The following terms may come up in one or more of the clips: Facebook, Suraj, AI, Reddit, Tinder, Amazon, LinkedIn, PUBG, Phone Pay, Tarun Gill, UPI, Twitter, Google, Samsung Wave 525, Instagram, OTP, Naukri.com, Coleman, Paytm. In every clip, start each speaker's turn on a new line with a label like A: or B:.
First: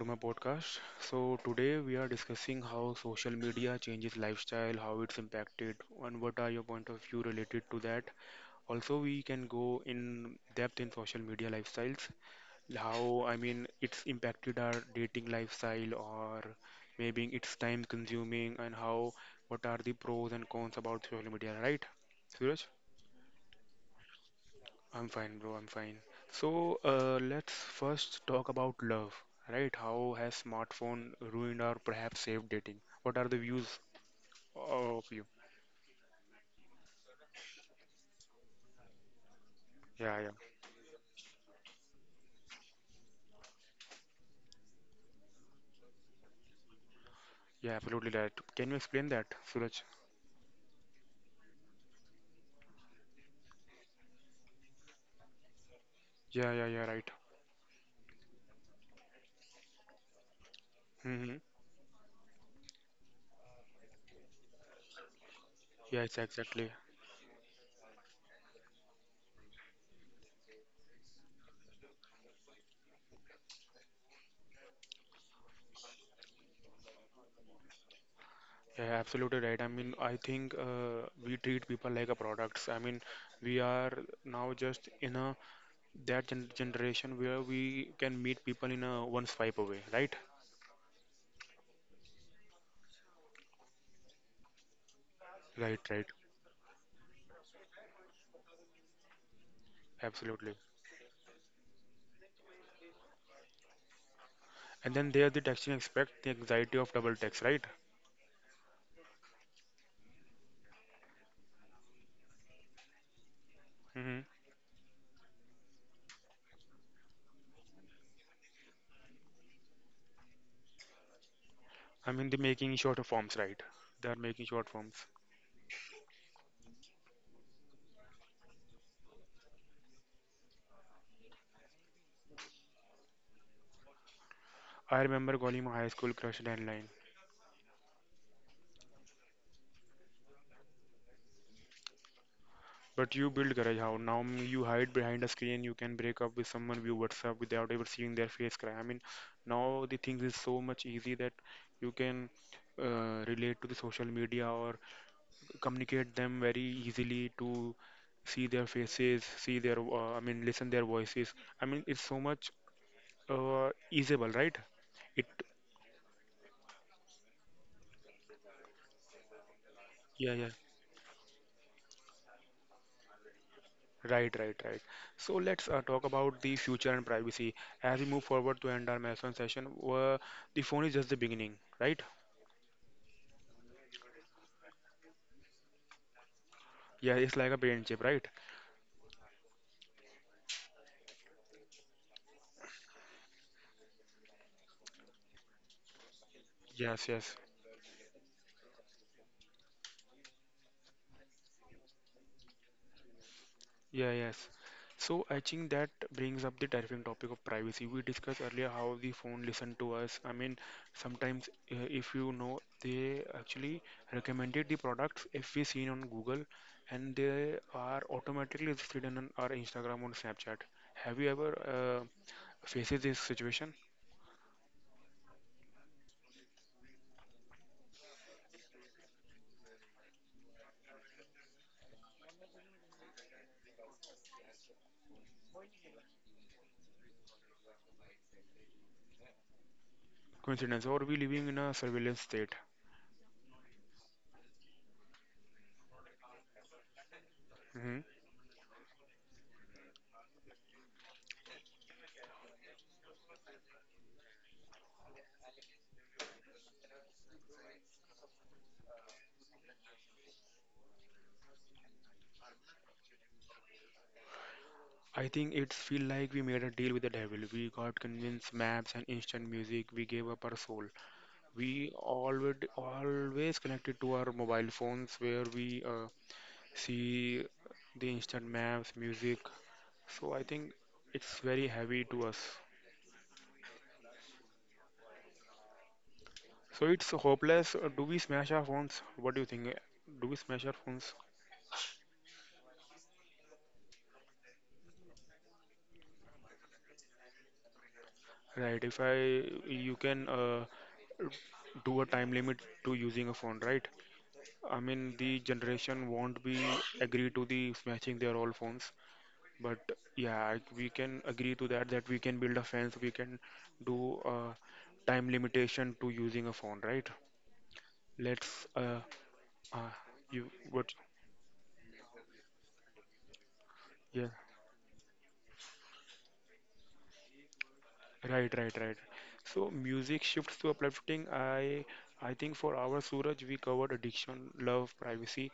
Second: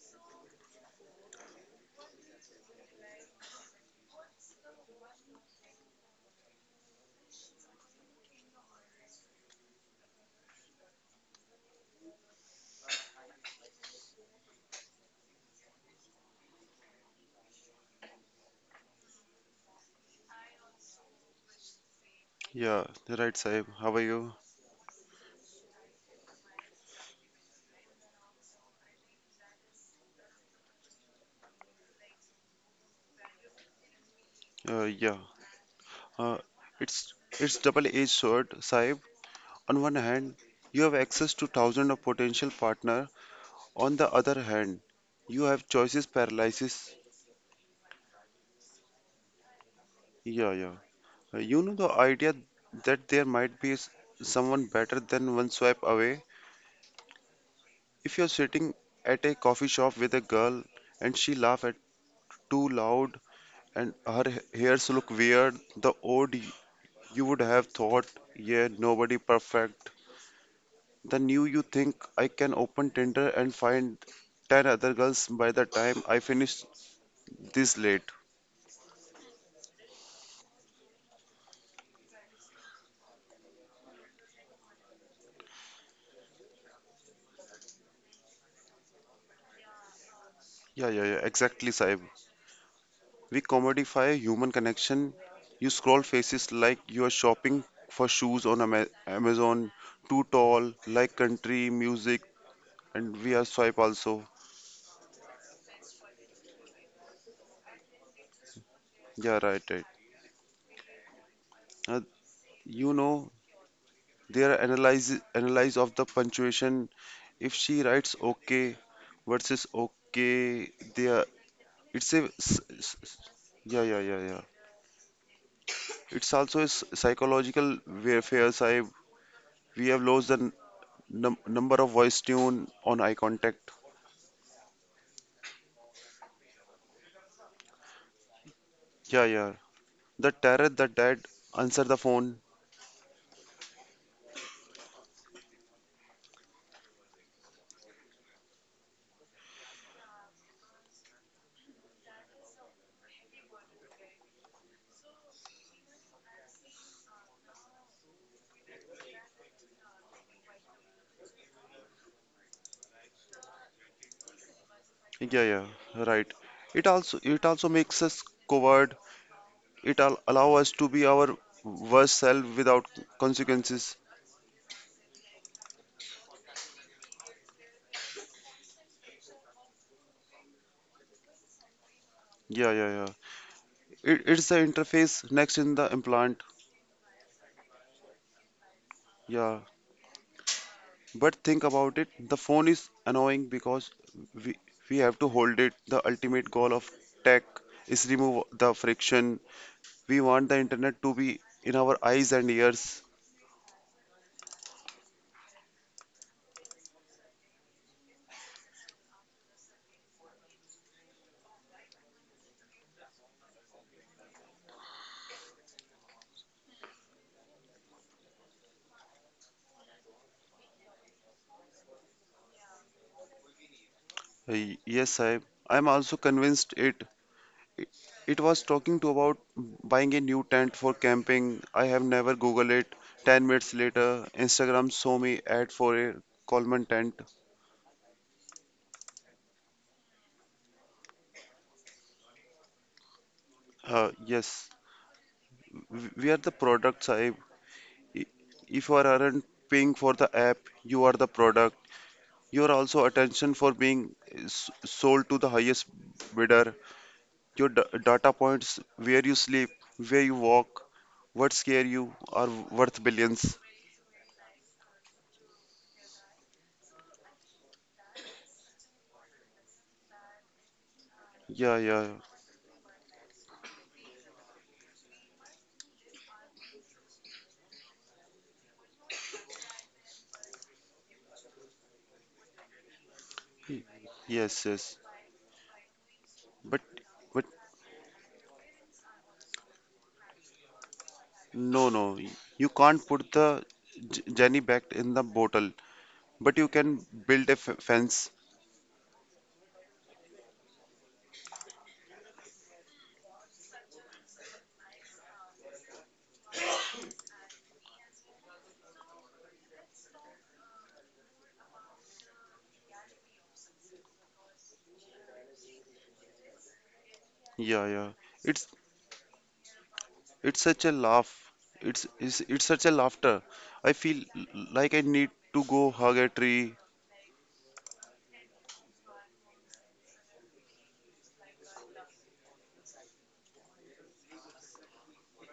A: to my podcast. So today we are discussing how social media changes lifestyle, how it's impacted, and what are your point of view related to that. Also, we can go in depth in social media lifestyles, how I mean it's impacted our dating lifestyle, or maybe it's time consuming, and how what are the pros and cons about social media, right, Suraj?
B: Yeah, right, Saib. How are you?
A: I'm fine, bro. I'm fine. So, let's first talk about love, right? How has smartphone ruined or perhaps saved dating? What are the views
B: Uh,
A: of
B: yeah,
A: you?
B: uh, it's it's double-edged sword, Saib. On one
A: Yeah, yeah,
B: hand, you have access to thousands of potential partner. On the other hand, you have choices paralysis.
A: yeah, absolutely right. Can you explain that, Suraj?
B: Yeah, yeah. You know the idea that there might be someone better than one swipe away.
A: Yeah, yeah, yeah, right.
B: If you're sitting at a coffee shop with a girl and she
A: Mm-hmm.
B: laugh at too loud and her hairs look weird, the
A: Yes,
B: odd
A: exactly.
B: you would have thought, yeah, nobody perfect. The new you think I can open Tinder and find 10 other girls by the time I finish this late.
A: Yeah, absolutely right. I mean, I think we treat people like a products. I mean, we are now just in a that gen generation where we can meet people in a one swipe away, right?
B: Yeah, yeah, yeah, exactly, Saib. We commodify human connection. You
A: Right,
B: scroll
A: right.
B: faces like you are shopping for shoes on Amazon, too
A: Absolutely.
B: tall, like country, music, and we are swipe also.
A: And then there's the texting expect the anxiety of double text, right?
B: Yeah, right, right. Uh, you know,
A: Hmm.
B: their analyze of the punctuation. If she writes okay versus okay, they are it's
A: I
B: a
A: mean, the making
B: s-
A: short
B: s-
A: forms, right?
B: yeah yeah
A: They are
B: yeah yeah.
A: making short forms.
B: It's also a psychological warfare. Sahib. We have lost the number of voice tune on eye contact.
A: I remember calling my high school crush landline.
B: Yeah, yeah. The terror, the dad answer the phone.
A: But you build courage how? Now you hide behind a screen, you can break up with someone via WhatsApp without ever seeing their face cry. I mean, now the things is so much easy that you can relate to the social media or communicate them very easily to see their faces, see their, I mean, listen their voices. I mean, it's so much easeable, right? It,
B: Yeah, yeah. Right. It also makes us coward. It al
A: yeah,
B: allow
A: yeah,
B: us to be our worst self without consequences.
A: right, right, right. So let's talk about the future and privacy as we move forward to end our marathon session. The phone is just the beginning, right?
B: Yeah, yeah, yeah. It's the interface next in the implant.
A: Yeah, it's like a brain chip, right?
B: Yeah. But think about it, the phone is annoying because we, we have to hold it. The ultimate goal of
A: Yes, yes.
B: tech is remove the friction. We want the internet to be in our eyes and ears.
A: Yeah, yes. So I think that brings up the terrifying topic of privacy. We discussed earlier how the phone listen to us. I mean, sometimes if you know, they actually recommended the products if we seen on Google, and they are automatically listed on our Instagram or Snapchat. Have you ever faces this situation?
B: Yes, I'm also convinced it it was talking to about buying a new tent for camping. I have never Googled it. 10 minutes later, Instagram saw me ad for a Coleman tent.
A: Coincidence, or we living in a surveillance state?
B: Yes, we are the products.
A: Hmm.
B: I- If you are aren't paying for the app, you are the product. You are also attention for being sold to the highest bidder. Your data points, where you sleep, where you walk, what scare you, are worth billions.
A: I think it's feel like we made a deal with the devil. We got convinced maps and instant music. We gave up our soul.
B: Yeah,
A: We
B: yeah,
A: always connected to our mobile phones where we see the instant maps, music. So I think it's very heavy to us.
B: yes, yes. But,
A: So it's
B: but
A: hopeless. Do we smash our phones? What do you think? Do we smash our phones?
B: no, no. You can't put the Jenny back in the bottle, but you can build a fence.
A: Right. If I you can do a time limit to using a phone, right? I mean the generation won't be agree to the smashing their old phones. But yeah, we can agree to that we can build a fence, we can do a time limitation to using a phone, right?
B: Yeah, yeah. It's
A: Let's, uh you
B: It's such a
A: what,
B: laugh. It's such a laughter. I feel
A: yeah,
B: like I need to go hug a tree.
A: right, right, right. So music shifts to uplifting. I think for our Suraj we covered addiction, love, privacy,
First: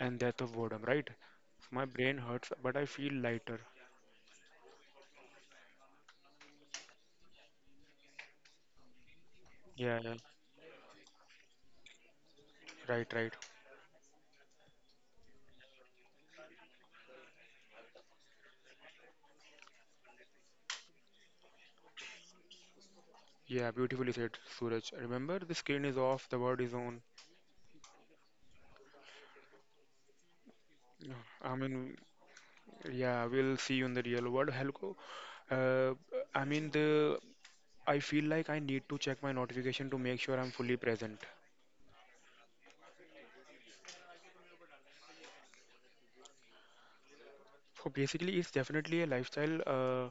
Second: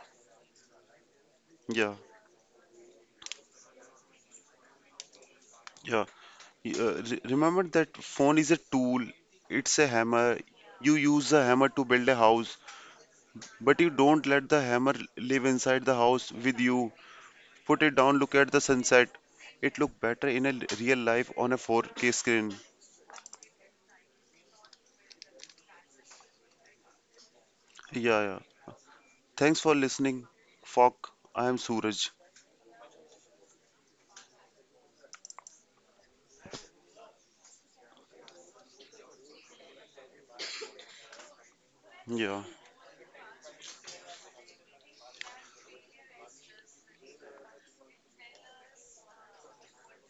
A: and death of boredom, right? My
B: Yeah,
A: brain hurts, but I feel lighter.
B: yeah. Remember that phone is a tool. It's a
A: Yeah, yeah,
B: hammer. You use a hammer to build a house,
A: right, right.
B: but you don't let the hammer live inside the house with you. Put it down. Look at the sunset. It look better in a real life on a 4K screen.
A: Yeah, beautifully said, Suraj. Remember, the screen is off, the word is on.
B: Yeah, yeah. Thanks for listening. Fuck.
A: Yeah,
B: I
A: I
B: am
A: mean,
B: Suraj.
A: yeah, we'll see you in the real world. Helco, uh, I mean the I feel like I need to check my notification to make sure I'm fully present.
B: Yeah.
A: So basically, it's definitely a lifestyle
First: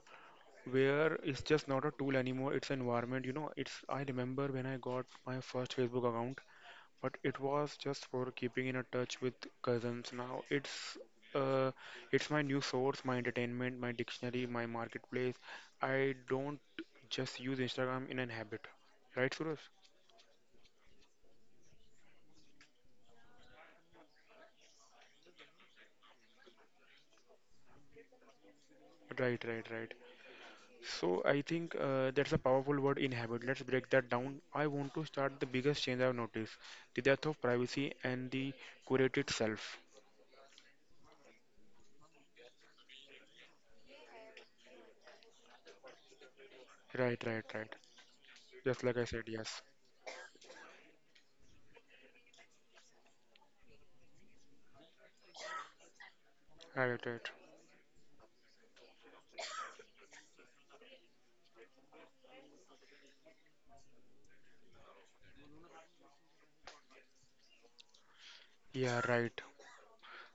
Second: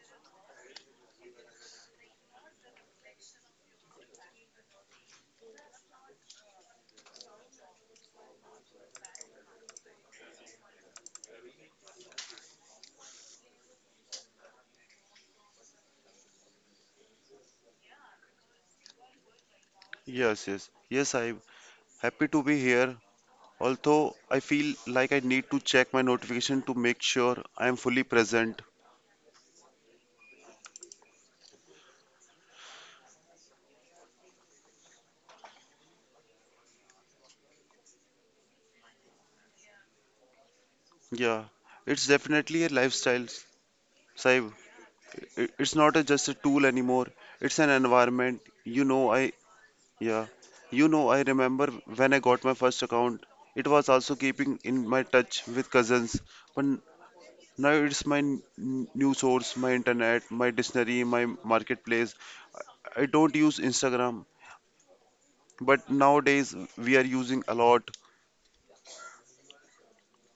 A: where it's just not a tool anymore. It's an environment. You know, it's I remember when I got my first Facebook account, but it was just for keeping in a touch with cousins. Now uh, it's my new source, my entertainment, my dictionary, my marketplace. I don't just use Instagram in an habit, right, Suraj?
B: Yes, yes. Yes, I'm happy to be here. Although I feel like I need to check my notification to make sure I am fully present.
A: Right, right, right. So I think that's a powerful word in habit. Let's break that down. I want to start the biggest change I've noticed, the death of privacy and the curated self.
B: Yeah, it's definitely a lifestyle, Saib. It's not a, just a tool anymore.
A: Right, right,
B: It's an
A: right.
B: environment. You
A: Just like
B: know,
A: I said, yes.
B: yeah, I remember when I got my first account. It was also keeping in my touch with cousins, but
A: Right, right.
B: now it's my new source, my internet, my dictionary, my marketplace. I don't use Instagram, but nowadays we are using a lot.
A: Yeah, right.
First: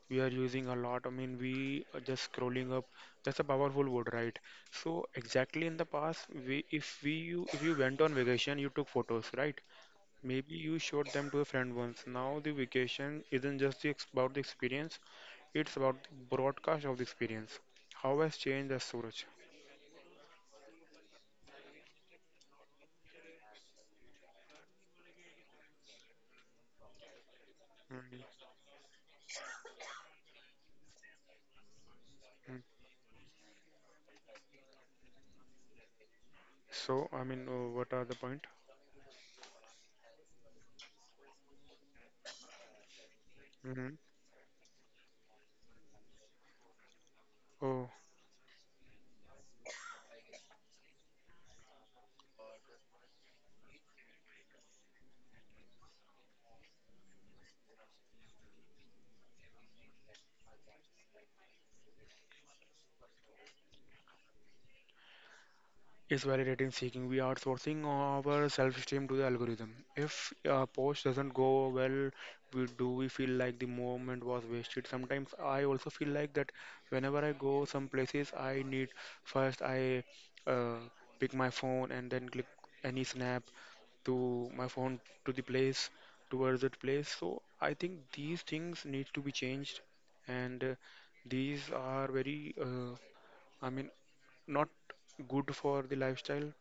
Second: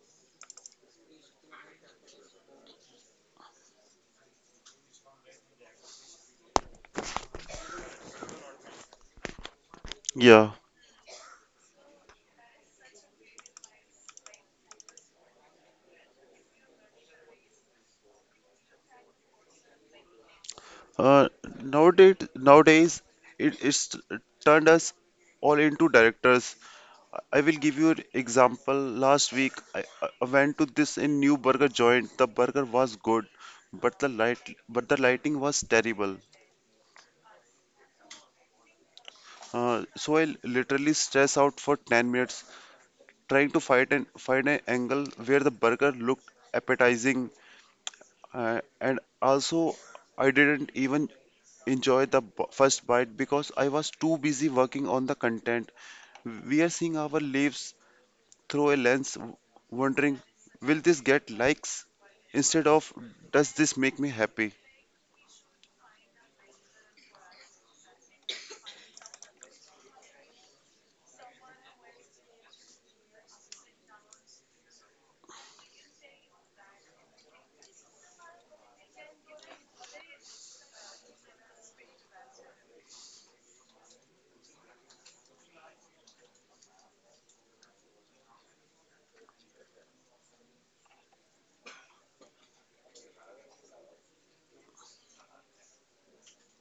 A: We are using a lot. I mean, we are just scrolling up. That's a powerful word, right? So exactly in the past, we if we you if you went on vacation, you took photos, right?
B: Yeah.
A: Maybe you showed them to a friend once. Now the vacation isn't just about the experience. It's about the broadcast of the experience. How has changed as Suraj?
B: Uh, nowadays it's turned us all into directors. I will give you an
A: Mm,
B: example. Last week, I went to this in new burger joint. The
A: mm.
B: burger was good, but the lighting was terrible.
A: So, I mean, what are the point?
B: So I literally stress out for 10 minutes trying to
A: Hmm.
B: find an angle where the burger looked appetizing,
A: Oh,
B: and also I didn't even enjoy the first bite because I was too busy working on the content. We are seeing our lives through a lens, wondering, will this get likes instead of does this make me happy?
A: is validating seeking. We are outsourcing our self-esteem to the algorithm. If a post doesn't go well, we feel like the moment was wasted. Sometimes I also feel like that whenever I go some places, I need first I uh, pick my phone and then click any snap to my phone to the place towards that place. So I think these things need to be changed, and these are very, I mean, not good for the lifestyle.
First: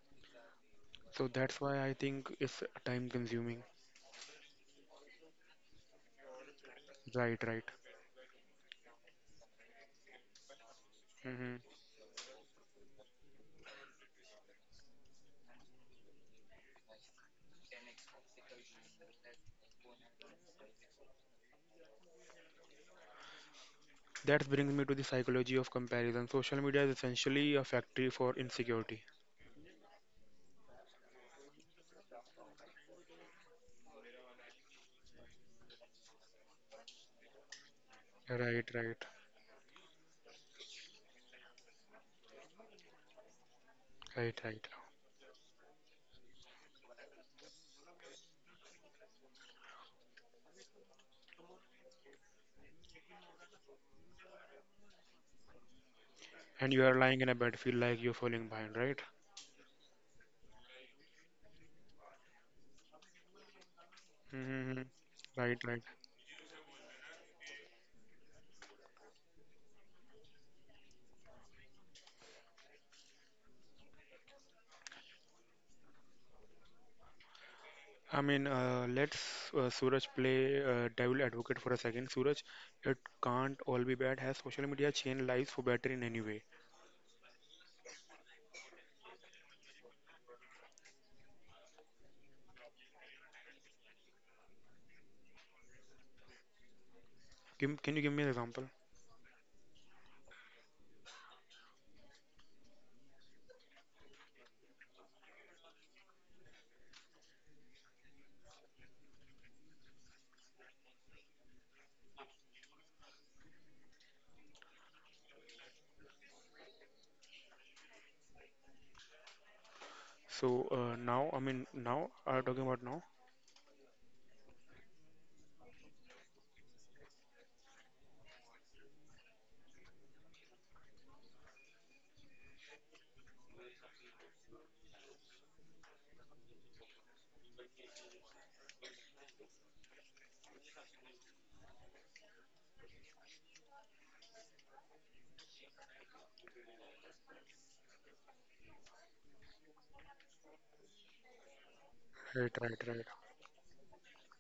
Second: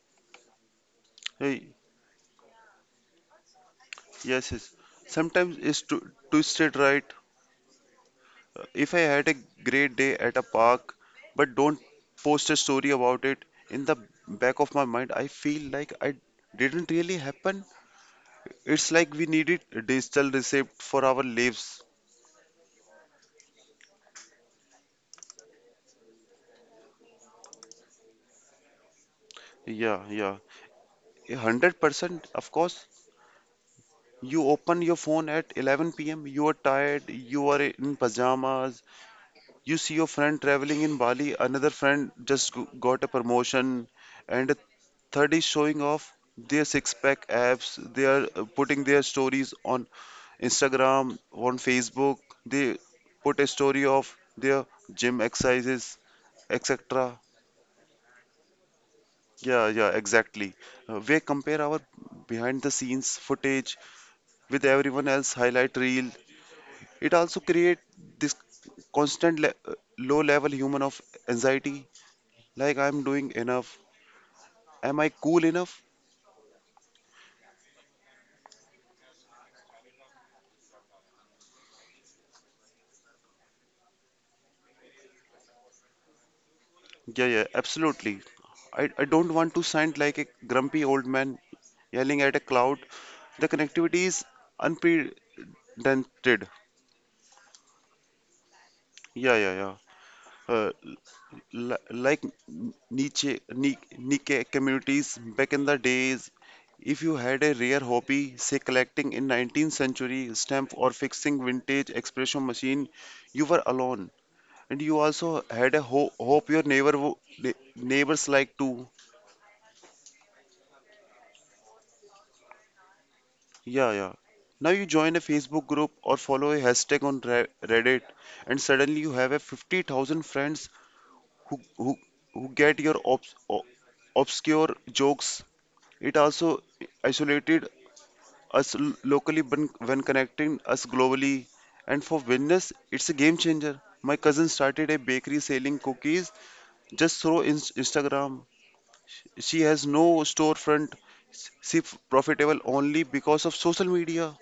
A: So that's
B: Hey,
A: why I think it's time consuming.
B: yes, yes. Sometimes it's to twisted right.
A: Right, right.
B: If I had a great day at a park, but
A: Hmm.
B: don't post a story about it, in the back of my mind, I feel like I didn't really happen. It's like we needed a digital receipt for our lives.
A: That brings me to the psychology of comparison. Social media is essentially a factory for insecurity.
B: Yeah, yeah. 100%, of course. You open your phone at 11 p.m., you are tired, you are in
A: Right,
B: pajamas,
A: right,
B: you see your friend traveling in Bali, another friend just got a promotion,
A: right,
B: and a
A: right.
B: third is showing off their six pack abs, they are putting their stories on Instagram, on Facebook, they put a story of their gym exercises,
A: And you are
B: etc.
A: lying in a bed, feel like you're falling behind, right?
B: Yeah, yeah, exactly. We compare our behind the scenes footage with
A: Mm-hmm.
B: everyone else
A: Right,
B: highlight
A: right.
B: reel. It also creates this constant low level human of anxiety like I'm doing enough. Am I cool enough?
A: I mean, let's, Suraj, play devil advocate for a second. Suraj, it can't all be bad. Has social media changed lives for better in any way?
B: Yeah, yeah, absolutely. I don't want to sound like a grumpy old man yelling at a cloud. The connectivity is unprecedented.
A: Can you give me an example?
B: Yeah, yeah, yeah. Like niche communities back in the days, if you had a rare hobby, say collecting in 19th century stamp or fixing vintage expression machine, you were alone. And you also had a hope your neighbor neighbors like too.
A: So now, I mean, now are you talking about now?
B: Yeah, yeah. Now you join a Facebook group or follow a hashtag on Reddit, and suddenly you have a 50,000 friends who, who, who get your obscure jokes. It also isolated us locally when connecting us globally. And for business, it's a game changer. My cousin started a bakery selling cookies just through Instagram. She has no storefront. She
A: Right,
B: profitable
A: right,
B: only
A: right.
B: because of social media.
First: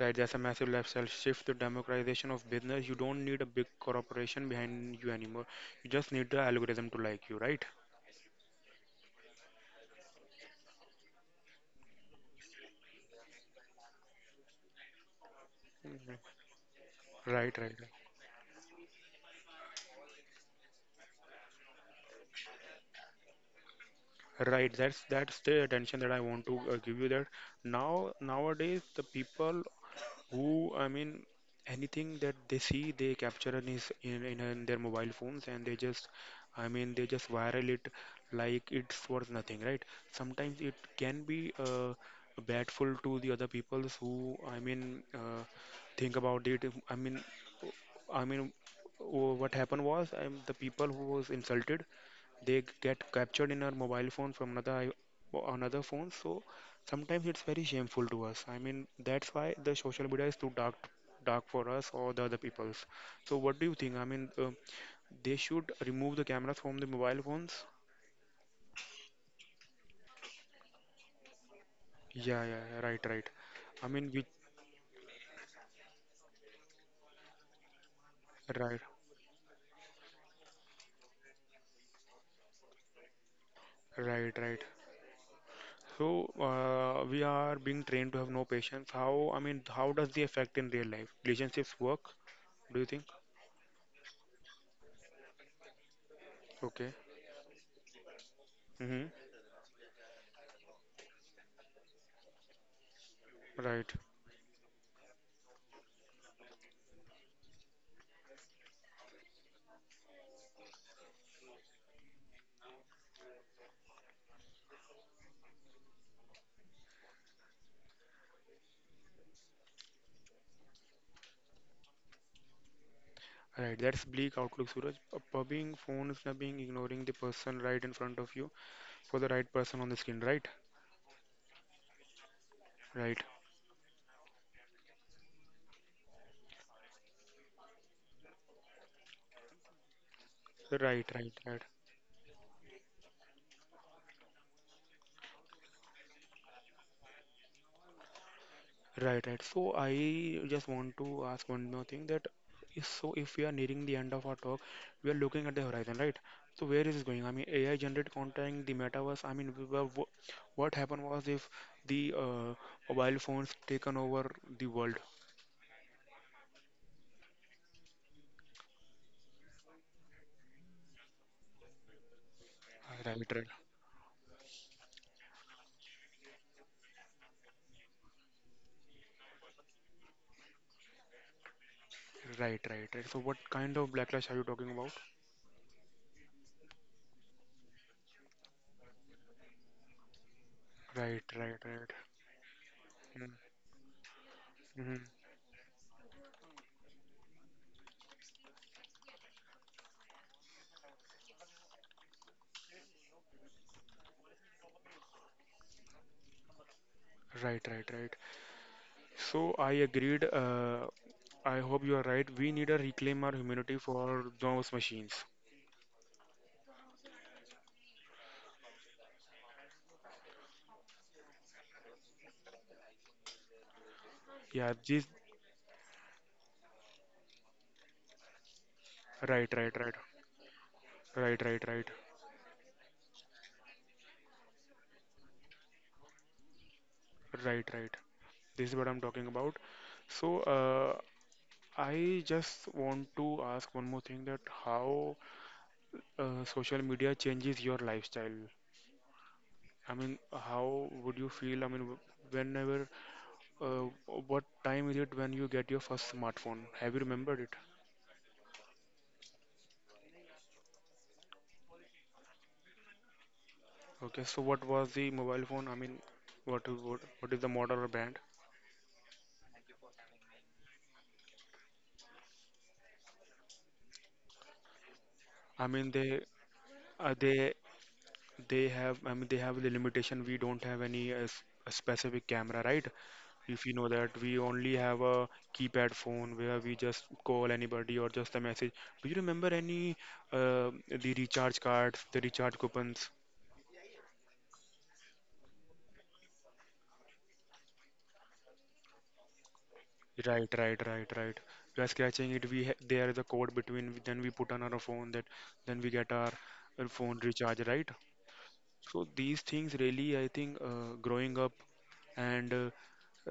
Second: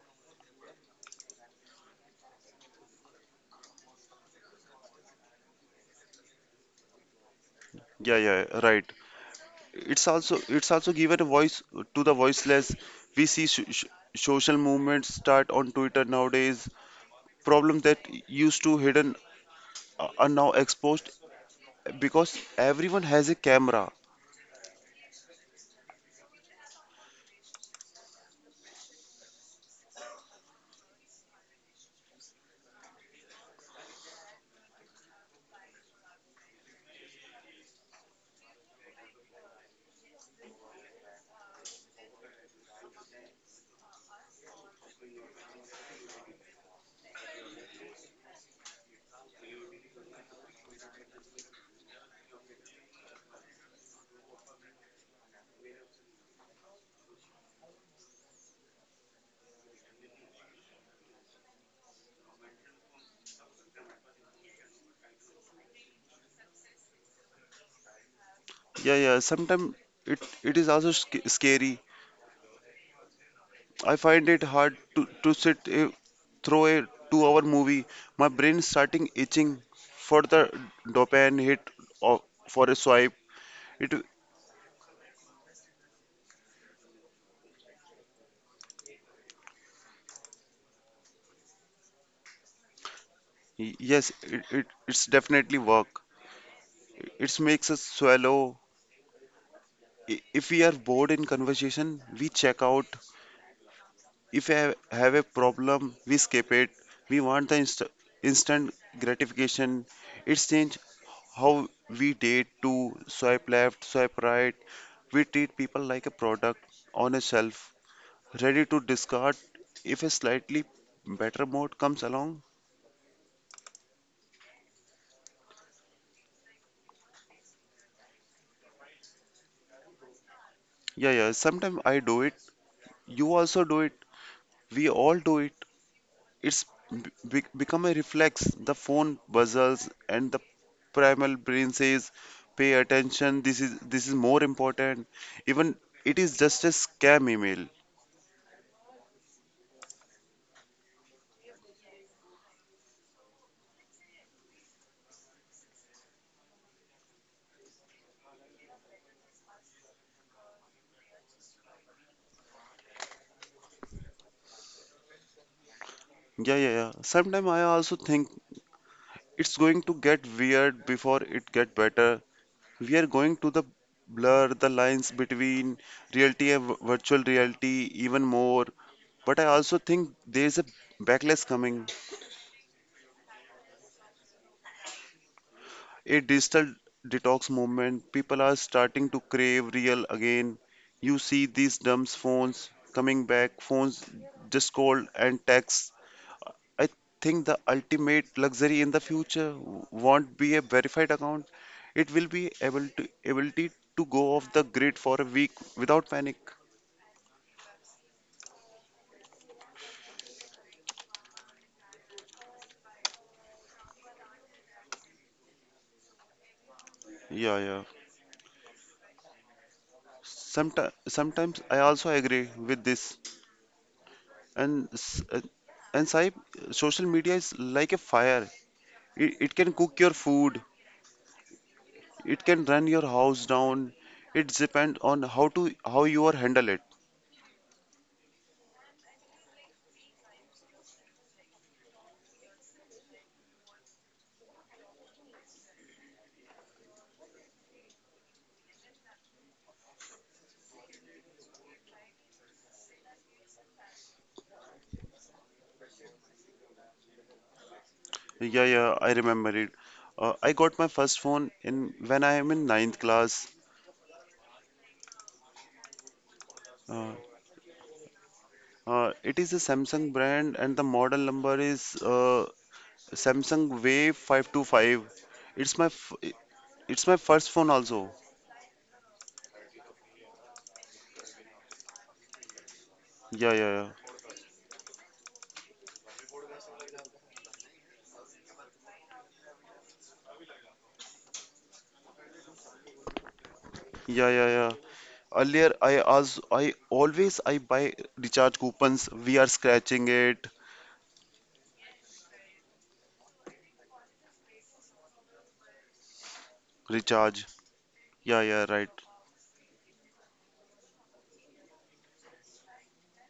A: Right, there's a massive lifestyle shift, the democratization of business. You don't need a big corporation behind you anymore. You just need the algorithm to like you, right?
B: Yeah, yeah, right. It's also given a voice to the voiceless. We see social movements start on Twitter
A: Mhm.
B: nowadays.
A: Right, right,
B: Problems that used to hidden are now exposed because everyone has a camera.
A: right. Right, that's the attention that I want to give you, that now nowadays the people who, I mean, anything that they see they capture in is in their mobile phones, and they just, I mean, they just viral it like it's worth nothing, right? Sometimes it can be badful to the other peoples who, I mean, think about it. I mean I mean, what happened was, the people who was insulted, they get captured in our mobile phone from another phone. So sometimes it's very shameful to us. I mean, that's why the social media is too dark for us or the other people's. So what do you think? I mean, they should remove the cameras from the mobile phones.
B: Yeah, yeah. Sometimes it is also scary.
A: Yeah, yeah, yeah, right, right. I
B: I
A: mean, we,
B: find it hard to sit through a two-hour movie. My brain is
A: right,
B: starting itching for the dopamine hit or for a swipe. It
A: right, right. So we are being trained to have no patience. How, I mean, how does the effect in real life relationships work, do you think?
B: yes, it it's definitely work.
A: Okay.
B: It makes us swallow.
A: Mm-hmm.
B: If we are bored in conversation, we check out.
A: Right.
B: If I have a problem, we skip it. We want the instant gratification. It's changed how we date to swipe left, swipe right. We treat people like a product on a shelf, ready to discard if a slightly better mode comes along.
A: Right, that's bleak outlook, Suraj. Pubbing, phone snubbing, ignoring the person right in front of you for the right person on the screen, right?
B: Yeah, yeah, sometimes I do it.
A: Right,
B: You also do it. We all do it. It's become a reflex. The phone buzzes, and the
A: right,
B: primal
A: right, right,
B: brain says, "Pay attention. This is more important." Even it is just a scam email.
A: right, right. So I just want to ask one more thing that is so if we are nearing the end of our talk, we are looking at the horizon, right? So where is this going? I mean, AI generated content, the metaverse. I mean, we were, what happened was if the mobile phones taken over the world.
B: Yeah, yeah, yeah. Sometimes I also think it's going to get weird before it get better. We are
A: Right,
B: going
A: right,
B: to the blur the lines between reality and virtual reality even more. But I also think there's a backlash coming.
A: right, right, right. So what kind of backlash are you talking about?
B: A digital detox movement. People are starting to crave real again. You
A: Right,
B: see
A: right,
B: these
A: right.
B: dumb phones coming
A: Mm,
B: back, phones just
A: mhm.
B: call and text. I think the ultimate luxury in the future won't be a verified account. It will be able to ability to go off the grid for a week without panic.
A: Right, right, right. So I agreed. I hope you are right. We need a reclaim our humanity for those machines.
B: Yeah, yeah. Sometimes I also agree with this. And
A: Yeah, this.
B: s- uh, and Saib, social media is like a fire.
A: Right,
B: It can
A: right, right,
B: cook your food,
A: right, right, right,
B: it can run your house down. It depends on how you are handle it.
A: right, right. This is what I'm talking about. So I just want to ask one more thing that how social media changes your lifestyle. I mean, how would you feel? I mean, whenever, uh, what time is it when you get your first smartphone? Have you remembered it?
B: Yeah, yeah, I remember it. I got my first phone in when I am in ninth class.
A: Okay, so what was the mobile phone? I mean
B: Uh,
A: what is the model or brand?
B: it is a Samsung brand and the model number is Samsung Wave 525.
A: I
B: It's my
A: mean,
B: f
A: they
B: it's
A: uh,
B: my first
A: they
B: phone also.
A: have, I mean, they have the limitation. We don't have any a specific camera, right?
B: Yeah, yeah,
A: If you know
B: yeah.
A: that, we only have a keypad phone where we just call anybody or just a message. Do you remember any uh, the recharge cards, the recharge coupons?
B: Yeah, yeah, yeah. Earlier I as I always I buy recharge coupons. We are scratching it.
A: Right, right, right, right. We are scratching it. We ha there is a code between. Then we put on our phone that then we get our phone
B: Recharge.
A: recharge, right?
B: Yeah, yeah, right.
A: So these things really, I think, growing up and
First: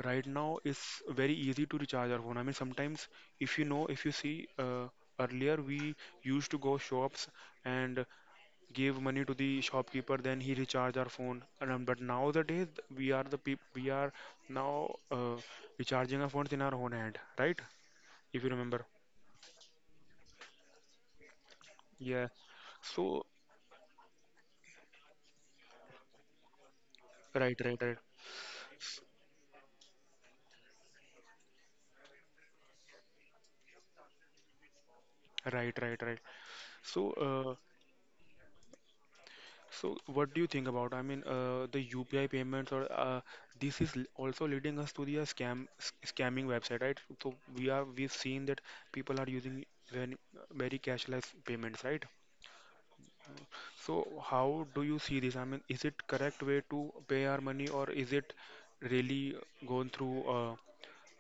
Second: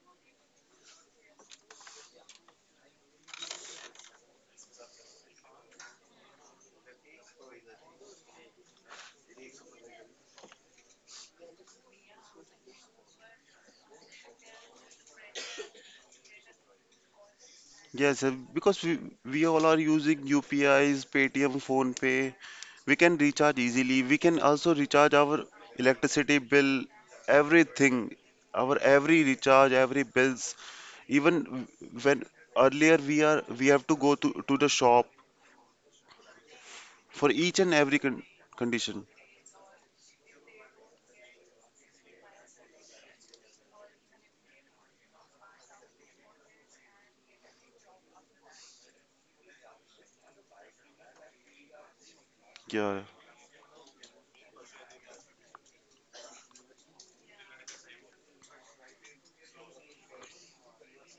A: right now it's very easy to recharge our phone. I mean, sometimes if you know, if you see, earlier we used to go shops and give money to the shopkeeper, then he recharge our phone. And, but nowadays we are the peop we are now recharging our phones in our own hand, right?
B: Yes,
A: If you
B: because
A: remember,
B: we all are using UPIs, Paytm, Phone
A: yeah.
B: Pay. We can
A: So
B: recharge easily. We can also recharge our electricity bill,
A: right, right, right,
B: everything, our
A: S-
B: every recharge, every bills. Even when earlier we have to go to the shop
A: right, right, right. So
B: for
A: uh,
B: each and every condition.
A: So, what do you think about? I mean, the UPI payments, or this also leading us to the scam scamming website, right? So we've seen that people are using very, very cashless payments, right?
B: Yeah.
A: So how do you see this? I mean, is it correct way to pay our money, or is it really going through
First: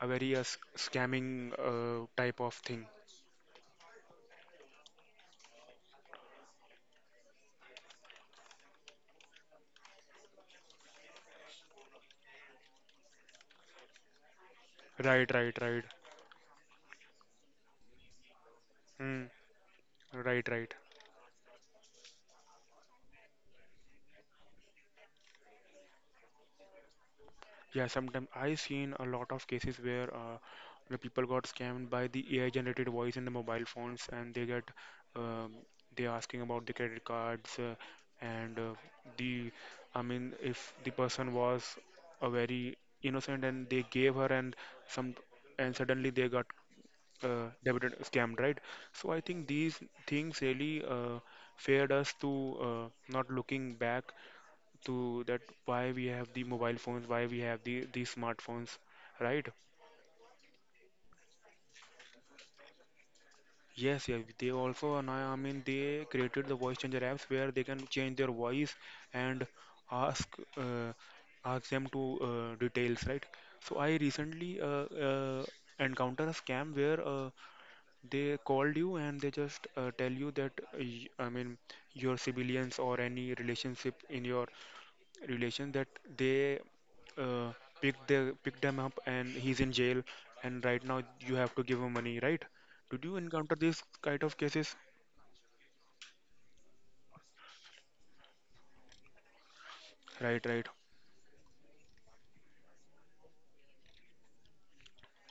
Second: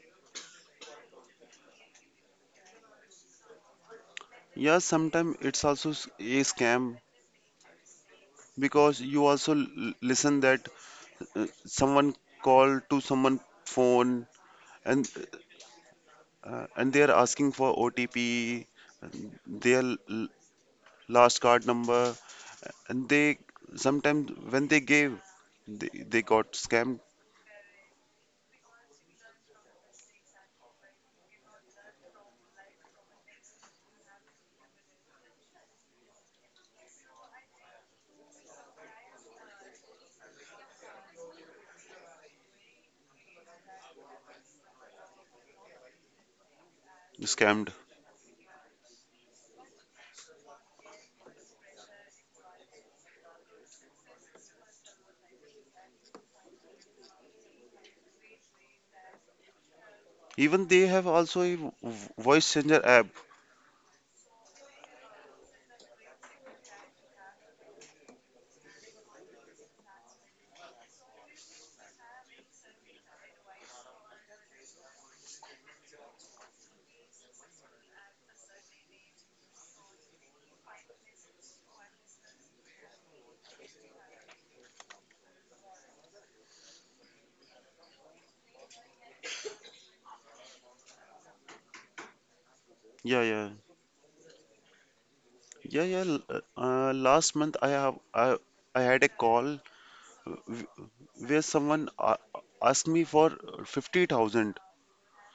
A: a very scamming type of thing?
B: Yeah, sometimes it's also a scam because you also l listen that someone called to someone phone and
A: Right, right, right.
B: they are asking for OTP,
A: Hmm.
B: and their
A: Right, right.
B: last card number, and they sometimes when they gave, they, they got
A: Yeah, sometimes I seen a lot of cases where the people got scammed by the AI generated voice in the mobile phones, and they get um, they asking about the credit cards, and the I mean if the person was a very innocent and they gave her, and some, and suddenly they got
B: scammed.
A: debited scammed, right? So I think these things really fared us to not looking back to that, why we have the mobile phones, why we have the smartphones, right?
B: Even they have also a voice changer app.
A: Yes, yeah, they also, and I mean they created the voice changer apps where they can change their voice and ask uh, ask them to details, right? So I recently uh, encountered a scam where they called you and they just tell you that I mean your civilians or any relationship in your relation that they, uh, picked the picked him up and he's in jail, and right now you have to give him money, right? Did you
B: Yeah, yeah,
A: encounter these kind of cases?
B: last month I had a call
A: Right,
B: w-
A: right.
B: where someone asked me for 50,000.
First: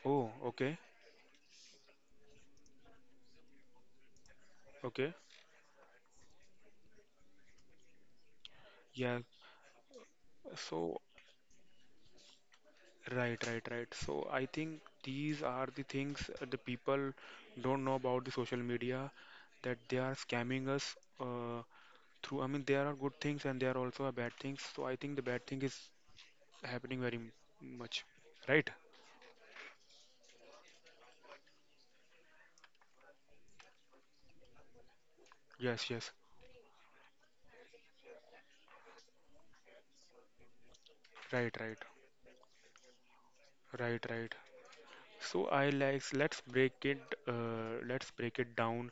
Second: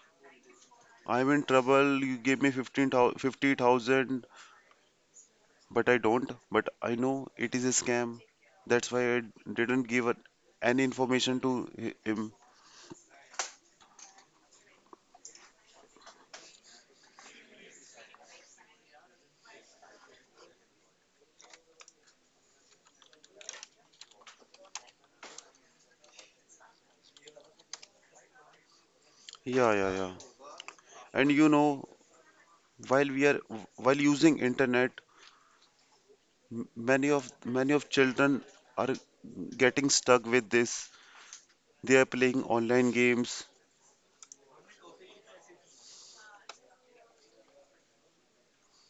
A: Oh, okay.
B: I'm in trouble. You gave me 15,000,
A: Okay,
B: but I don't. But I know it is a scam. That's why
A: yeah.
B: I didn't give any
A: So
B: information to him.
A: right, right, right, so I think these are the things the people don't know about the social media, that they are scamming us uh, through, I mean there are good things and there are also are bad things, so I think the bad thing is happening very much, right?
B: Yeah, yeah, yeah. And you know, while we are while using internet,
A: Yes, yes.
B: m- many of many of children are getting stuck with this.
A: Right, right,
B: They are playing online games.
A: right, right. So I like let's break it down.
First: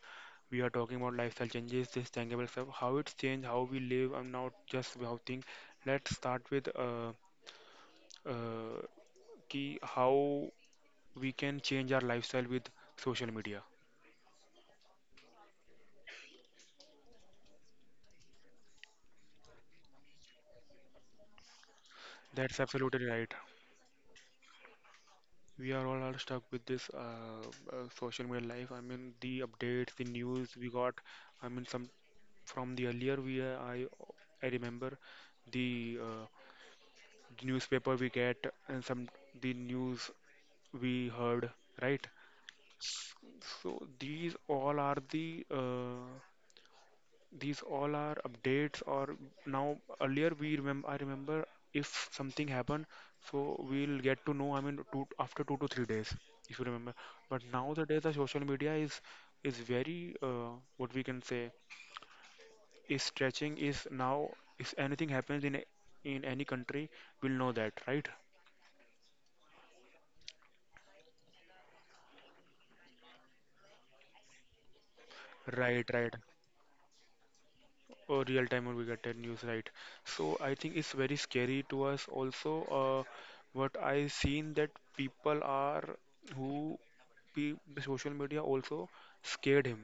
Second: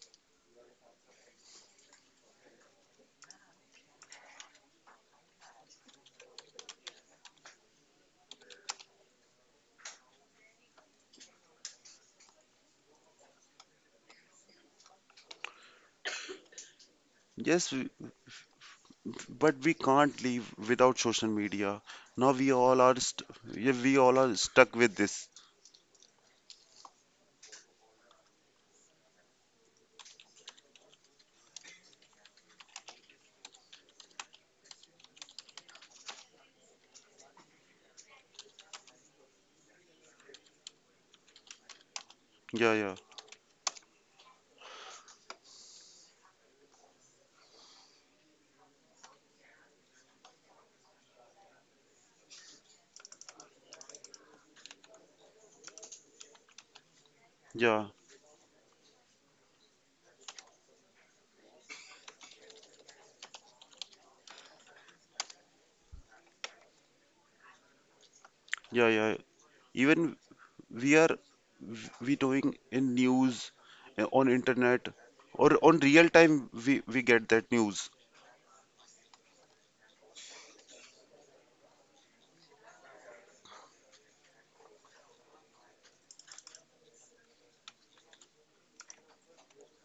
A: We are talking about lifestyle changes, this tangible stuff, how it's changed, how we live, and not just how things. Let's start with uh, key how we can change our lifestyle with social media.
B: Yes, we- but we can't live without social media. Now we
A: That's
B: all are
A: absolutely
B: st
A: right.
B: yeah, we all are stuck with this.
A: We are all are stuck with this social media life. I mean, the updates, the news we got. I mean, some from the earlier we I remember the uh, the newspaper we get and some the news we heard, right?
B: Yeah, yeah,
A: So these all are the these all are updates. Or now earlier we remember I remember, if something happened, so we'll get to know, I mean two to three days, if you remember. But
B: yeah,
A: nowadays the social media is very what we can say, is stretching, is now if anything happens in any country, we'll know that, right?
B: yeah, yeah. Even we are we doing in news on internet or on
A: Right,
B: real
A: right,
B: time we get that news.
A: or real time, or we get a news, right? So I think it's very scary to us also, uh, what I seen that people are who the social media also scared him,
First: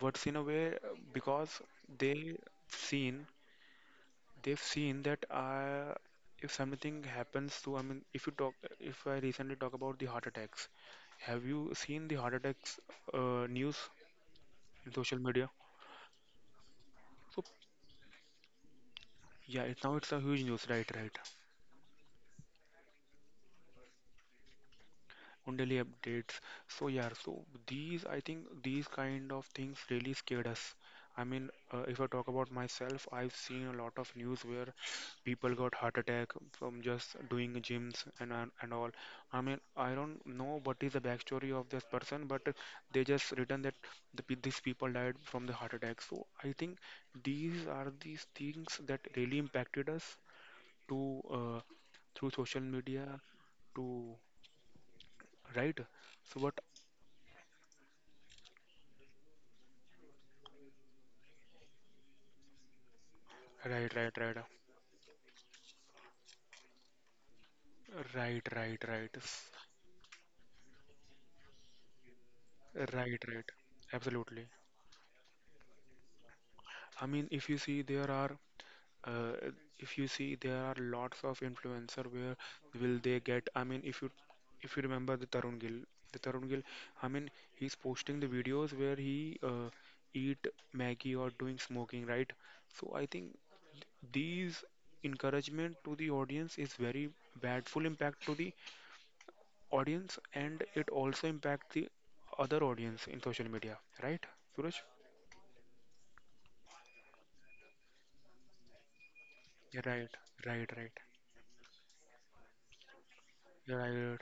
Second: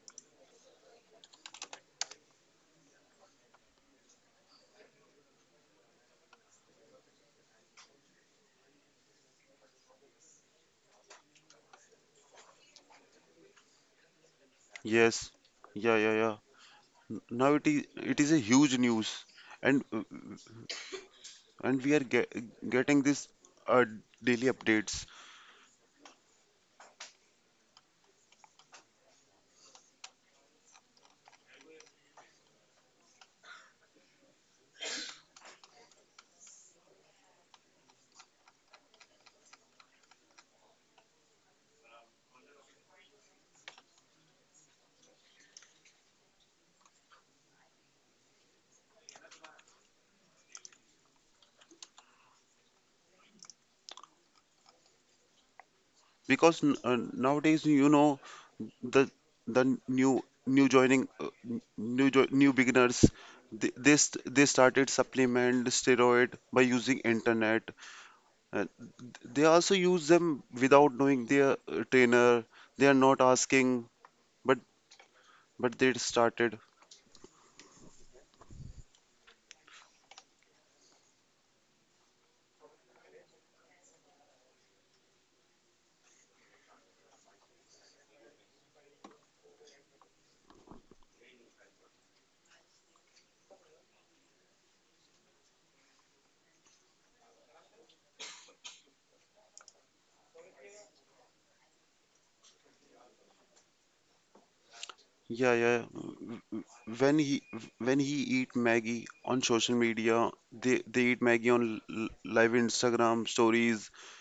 A: what's in a way, because they seen, they've seen that, if something happens to, I mean if you talk, if I recently talk about the heart attacks, have you seen the heart attacks news in social
B: Yes,
A: media?
B: yeah, yeah, yeah.
A: So
B: Now it is a huge news.
A: yeah, it's
B: And
A: now it's a huge news, right? Right.
B: and we are ge getting this uh, daily updates.
A: On daily updates. So yeah, so these, I think these kind of things really scared us. I mean, if I talk about myself, I've seen a lot of news where people got heart attack from just doing gyms and all. I mean, I don't know what is the backstory of this person, but they just written that these people died from the heart attack. So I think these are, these things that really impacted us to through social media to right. So what?
B: Because n Nowadays, the the new new joining n- new jo new beginners,
A: Right, right, right.
B: they started supplement steroid by using internet.
A: Right,
B: Uh,
A: right, right.
B: They
A: S-
B: also use them without knowing their trainer. They are not
A: Right, right.
B: asking,
A: Absolutely.
B: but they started.
A: I mean, if you see, there are, uh, if you see, there are lots of influencer where will they get, I mean, if you remember the Tarun Gill, I mean, he's posting the videos where he eat Maggie or doing smoking, right? So I think these encouragement to the audience is very bad, full impact to the audience, and it also impact the other audience in social media, right, Suraj?
B: Yeah, yeah. When he eat Maggie on social
A: Yeah, right,
B: media,
A: right,
B: they
A: right.
B: they eat Maggie on live Instagram
A: Yeah,
B: stories.
A: right.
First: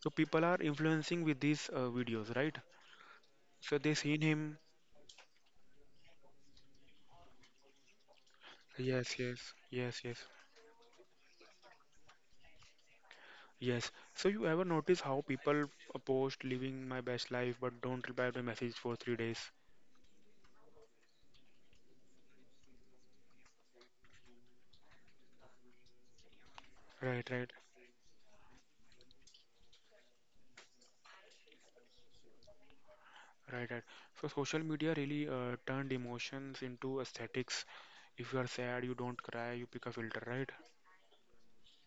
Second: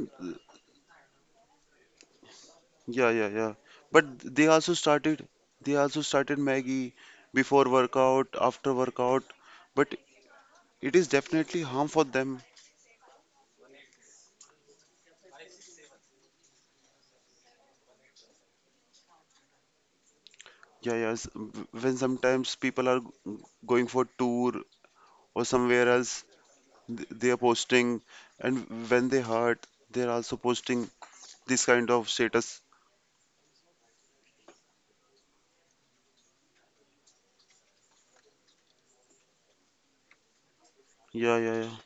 A: So people are influencing with these videos, right?
B: yeah, yeah, yeah.
A: So they
B: But
A: seen
B: they
A: him.
B: also started. They also started Maggie before workout, after
A: Yes,
B: workout.
A: yes,
B: But
A: yes, yes,
B: it is definitely harm for them.
A: yes. So you ever notice how people post living my best life, but don't reply to message for three days?
B: Yeah, yes. When sometimes people are g- going for tour or somewhere else,
A: Right,
B: they are
A: right,
B: posting, and when they hurt they're also posting this kind of status.
A: right, right. So social media really turned emotions into aesthetics. If you are sad, you don't cry, you pick a filter, right?
B: Yeah, yeah, yeah.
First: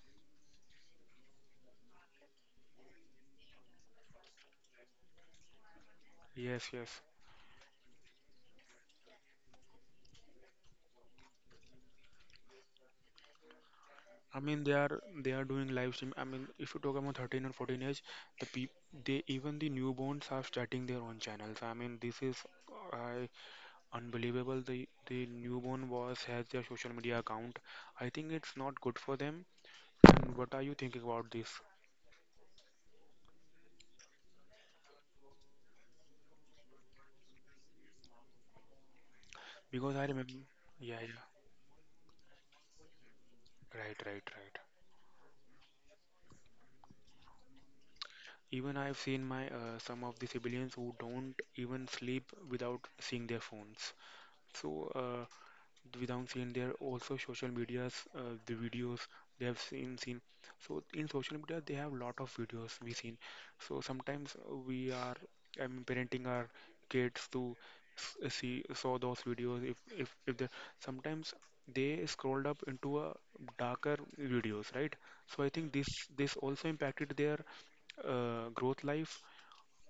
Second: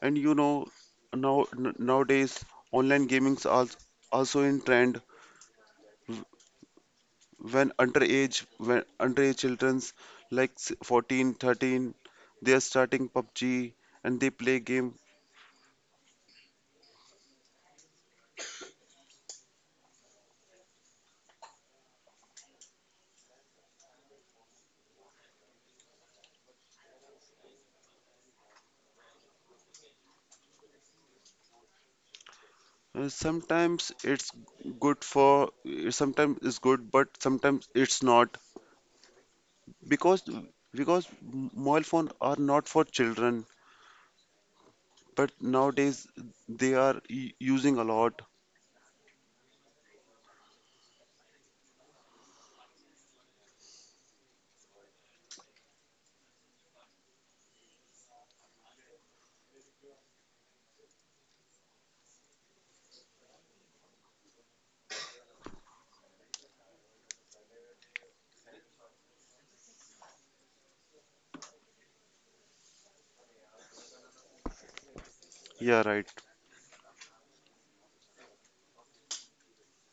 B: And you know, now nowadays online gaming's also, also in trend.
A: Yes, yes.
B: when underage when underage children's, like 14, 13, they are starting PUBG and they
A: I
B: play
A: mean,
B: game.
A: they are doing live stream. I mean, if you talk about 13 or 14 age, the peop they, even the newborns are starting their own channels. I mean, this is uh, unbelievable. The newborn was has their social media account. I think it's not good for them. And what are you thinking about this?
B: Sometimes it's good for sometimes it's good, but sometimes it's not.
A: Because I
B: Because
A: remember, yeah,
B: because
A: yeah,
B: mobile phone are not for children,
A: right, right, right.
B: but nowadays they are using a lot.
A: Even I've seen my some of the civilians who don't even sleep without seeing their phones. So uh, without seeing, there are also social medias, the videos they have seen so in social media, they have lot of videos we seen. So sometimes we are parenting our kids to see saw those videos, if they sometimes they scrolled up into a darker videos, right? So I think
B: Yeah,
A: this
B: right.
A: this also impacted their growth life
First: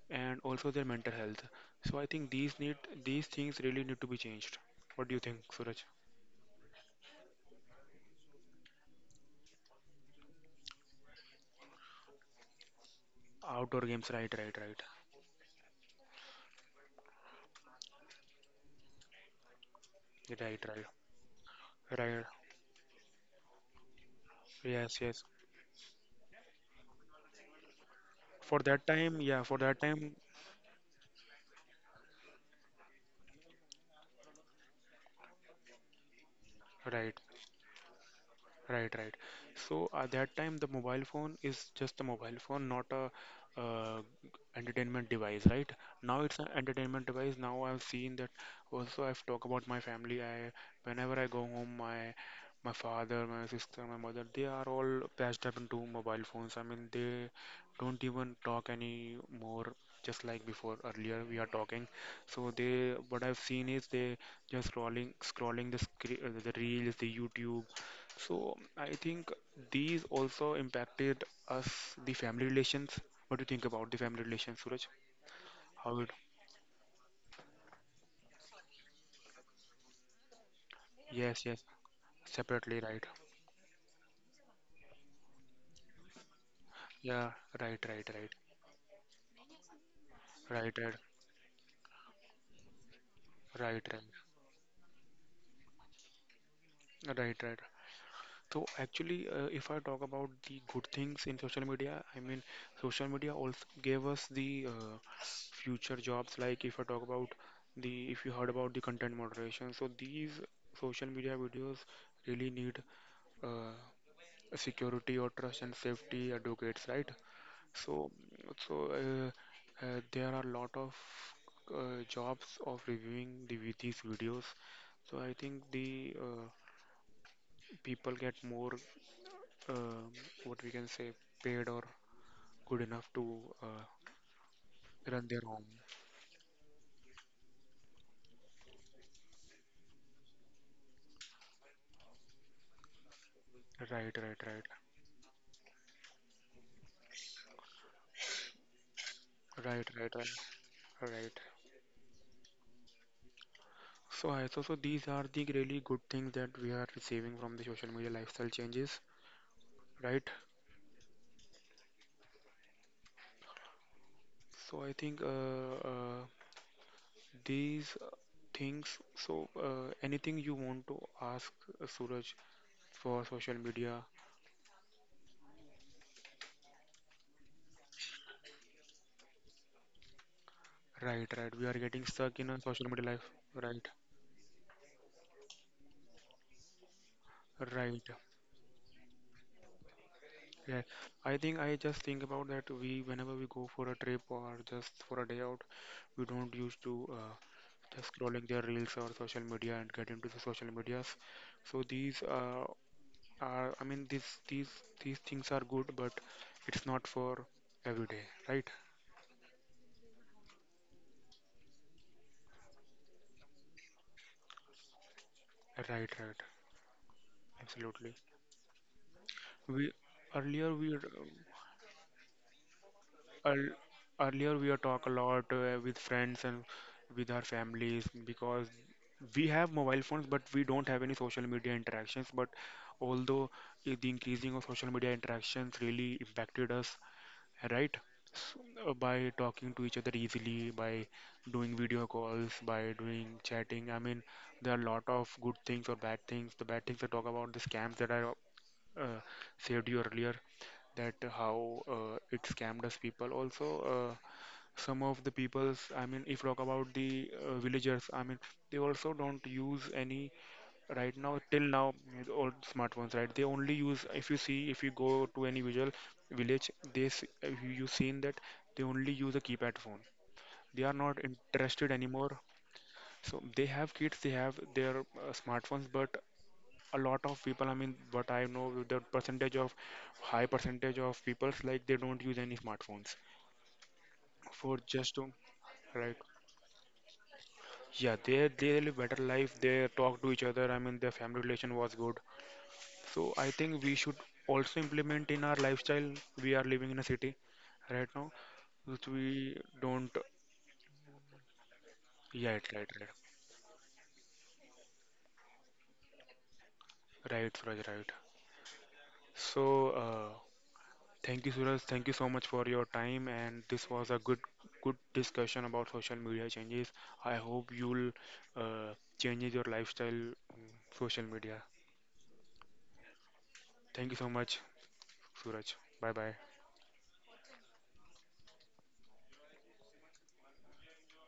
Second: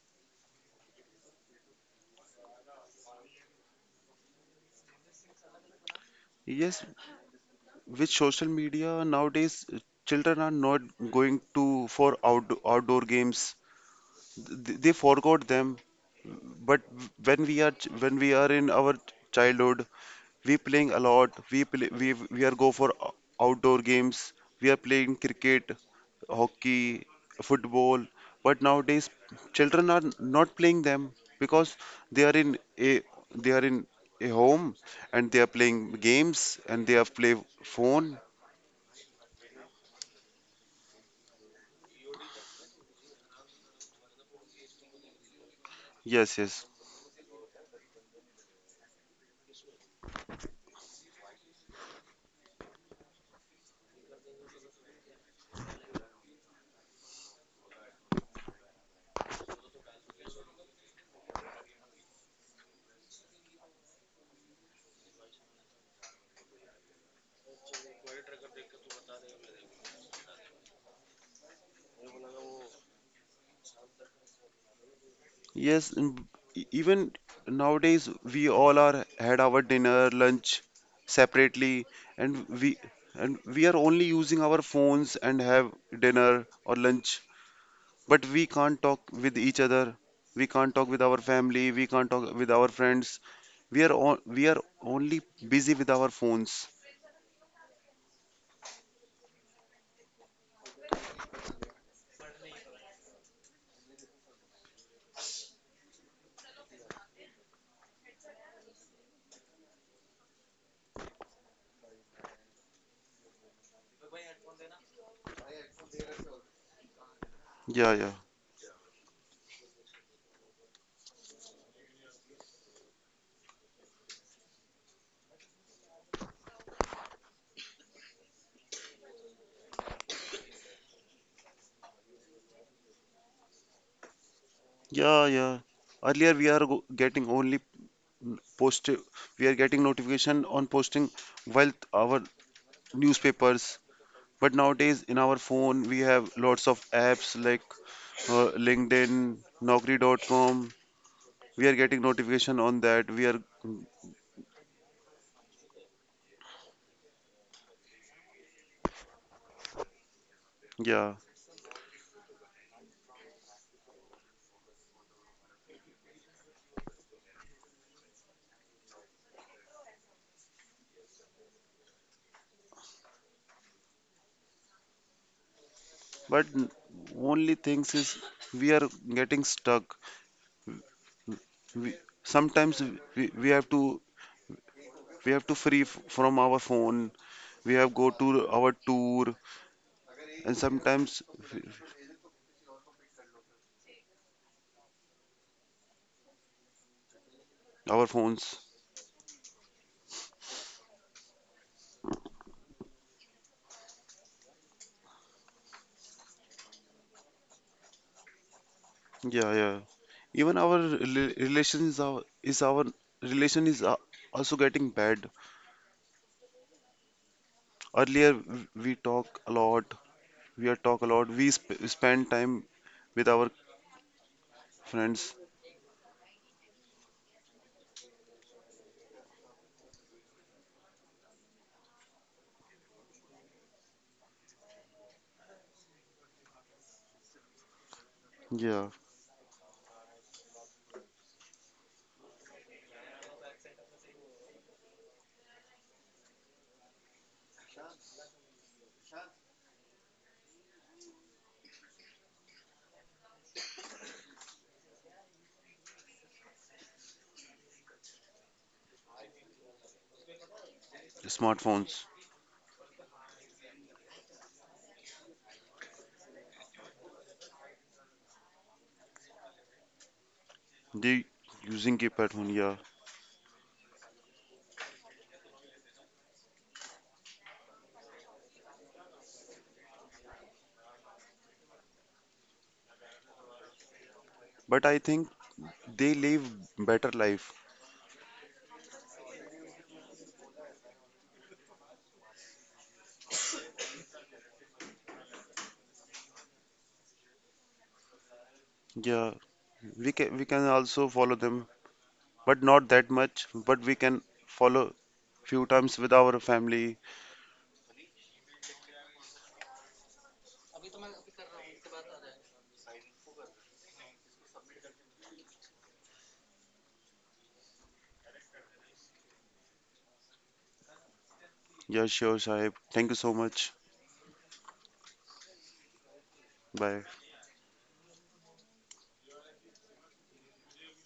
A: and also their mental health, so I think these need, these things really need to be changed. What do you think, Suraj?
B: Yes, with social media nowadays children are not going to for outdoor games.
A: Outdoor games, right, right, right,
B: They forgot them. But when we are when we are in our childhood, we
A: right,
B: playing a lot. We play,
A: right, right.
B: we are go for outdoor games. We are
A: Yes,
B: playing
A: yes.
B: cricket, hockey, football.
A: For
B: But
A: that
B: nowadays
A: time, yeah, for that
B: children are
A: time,
B: not playing them because they are in a they are in a home, and they are playing games, and they have
A: right.
B: play phone.
A: Right, right. So at that time, the mobile phone is just a mobile phone, not a uh, entertainment device, right? Now
B: Yes,
A: it's an
B: yes.
A: entertainment device. Now I've seen that. Also, I've talked about my family. I whenever I go home, my father, my sister, my mother, they are all patched up into mobile phones. I mean, they don't even talk any more. Just like before, earlier we are talking. So they, what I've seen is they just scrolling, scrolling the screen, the reels, the YouTube. So I think these also impacted us, the family relations. What do you think about the family relations, Suraj?
B: Yes,
A: How it?
B: and even nowadays we all are had our dinner, lunch
A: Yes, yes.
B: separately, and we
A: Separately, right?
B: and we are only using our phones and have dinner or lunch,
A: Yeah, right, right,
B: but
A: right,
B: we can't talk with each other. We can't
A: right,
B: talk
A: right,
B: with our family. We can't talk with our friends.
A: right, right,
B: We are only busy with our phones.
A: right, right. So actually, if I talk about the good things in social media, I mean, social media also gave us the future jobs. Like if I talk about the, if you heard about the content moderation, so these social media videos really need uh, security or trust and safety advocates, right?
B: Yeah,
A: So,
B: yeah,
A: so, there are a lot of jobs of reviewing the with these videos. So I think the people get more um what we can say, paid or good enough to run
B: yeah,
A: their
B: yeah.
A: home.
B: Earlier we are getting only post. We are getting notification on posting while our newspapers.
A: Right, right,
B: But
A: right,
B: nowadays, in our phone, we have lots of apps like LinkedIn,
A: right, right,
B: Naukri.com.
A: right, right.
B: We are getting notification on that. We are,
A: So I, so so these are the really good things that we are receiving from the social media lifestyle changes, right?
B: yeah.
A: So I think these things. So, anything you want to ask, Suraj, for social media?
B: But only things is we are getting stuck.
A: Right, right. We are
B: We,
A: getting stuck in a
B: sometimes
A: social media life.
B: we, we have
A: Right,
B: to we have to free from our phone. We have
A: right.
B: go to our tour, and
A: Yeah.
B: sometimes
A: I think I just think about that. We whenever we go for a trip or just for a day out, we don't used to just
B: our
A: scrolling their
B: phones.
A: reels or social media and get into the social medias. So these are, I mean, these things are good, but it's not for every day, right?
B: Yeah, yeah. Even our rela- relations are, is our relation is also getting bad.
A: Right, right. Absolutely.
B: Earlier, we talk a
A: We
B: lot. We
A: earlier
B: are
A: we were,
B: talk a lot. We sp spend time with our
A: earl- earlier we are talk a
B: friends.
A: lot with friends and with our families, because we have mobile phones, but we don't have any social media interactions. But although the increasing of social media interactions really impacted us, right? S-
B: Yeah,
A: by talking to each other easily, by doing video calls, by doing chatting. I mean, there are a lot of good things or bad things. The bad things I talk about the scams that are uh, said you earlier, that how it scammed us, people also uh, some of the peoples, I mean if talk about the villagers, I mean they also don't use any right now, till now,
B: smartphones.
A: with all smartphones, right? They only use, if you see, if you go to any visual village, if you seen that, they only use a keypad phone, they are not
B: They
A: interested
B: using
A: anymore.
B: keypad phone. Yeah,
A: So they have kids, they have their smartphones, but a lot of people, I mean what I know, the percentage of high percentage of people like they don't use any smartphones for
B: but I
A: just to
B: think
A: right.
B: they live better life.
A: Yeah, they live better life, they talk to each other, I mean their family relation was good. So I think we should also implement in our lifestyle, we are living in a city right now, which we
B: Yeah,
A: don't,
B: we can also follow them,
A: yeah,
B: but
A: right
B: not
A: right right,
B: that much. But we can follow few times with our family.
A: right, Suraj, right. So uh, thank you, Suraj. Thank you so much for your time, and this was a good good discussion about social media changes. I hope you'll uh, change your lifestyle on social media.
B: Yeah, sure, Sahib. Thank you so much.
A: Thank you so much, Suraj. Bye bye.
B: Bye.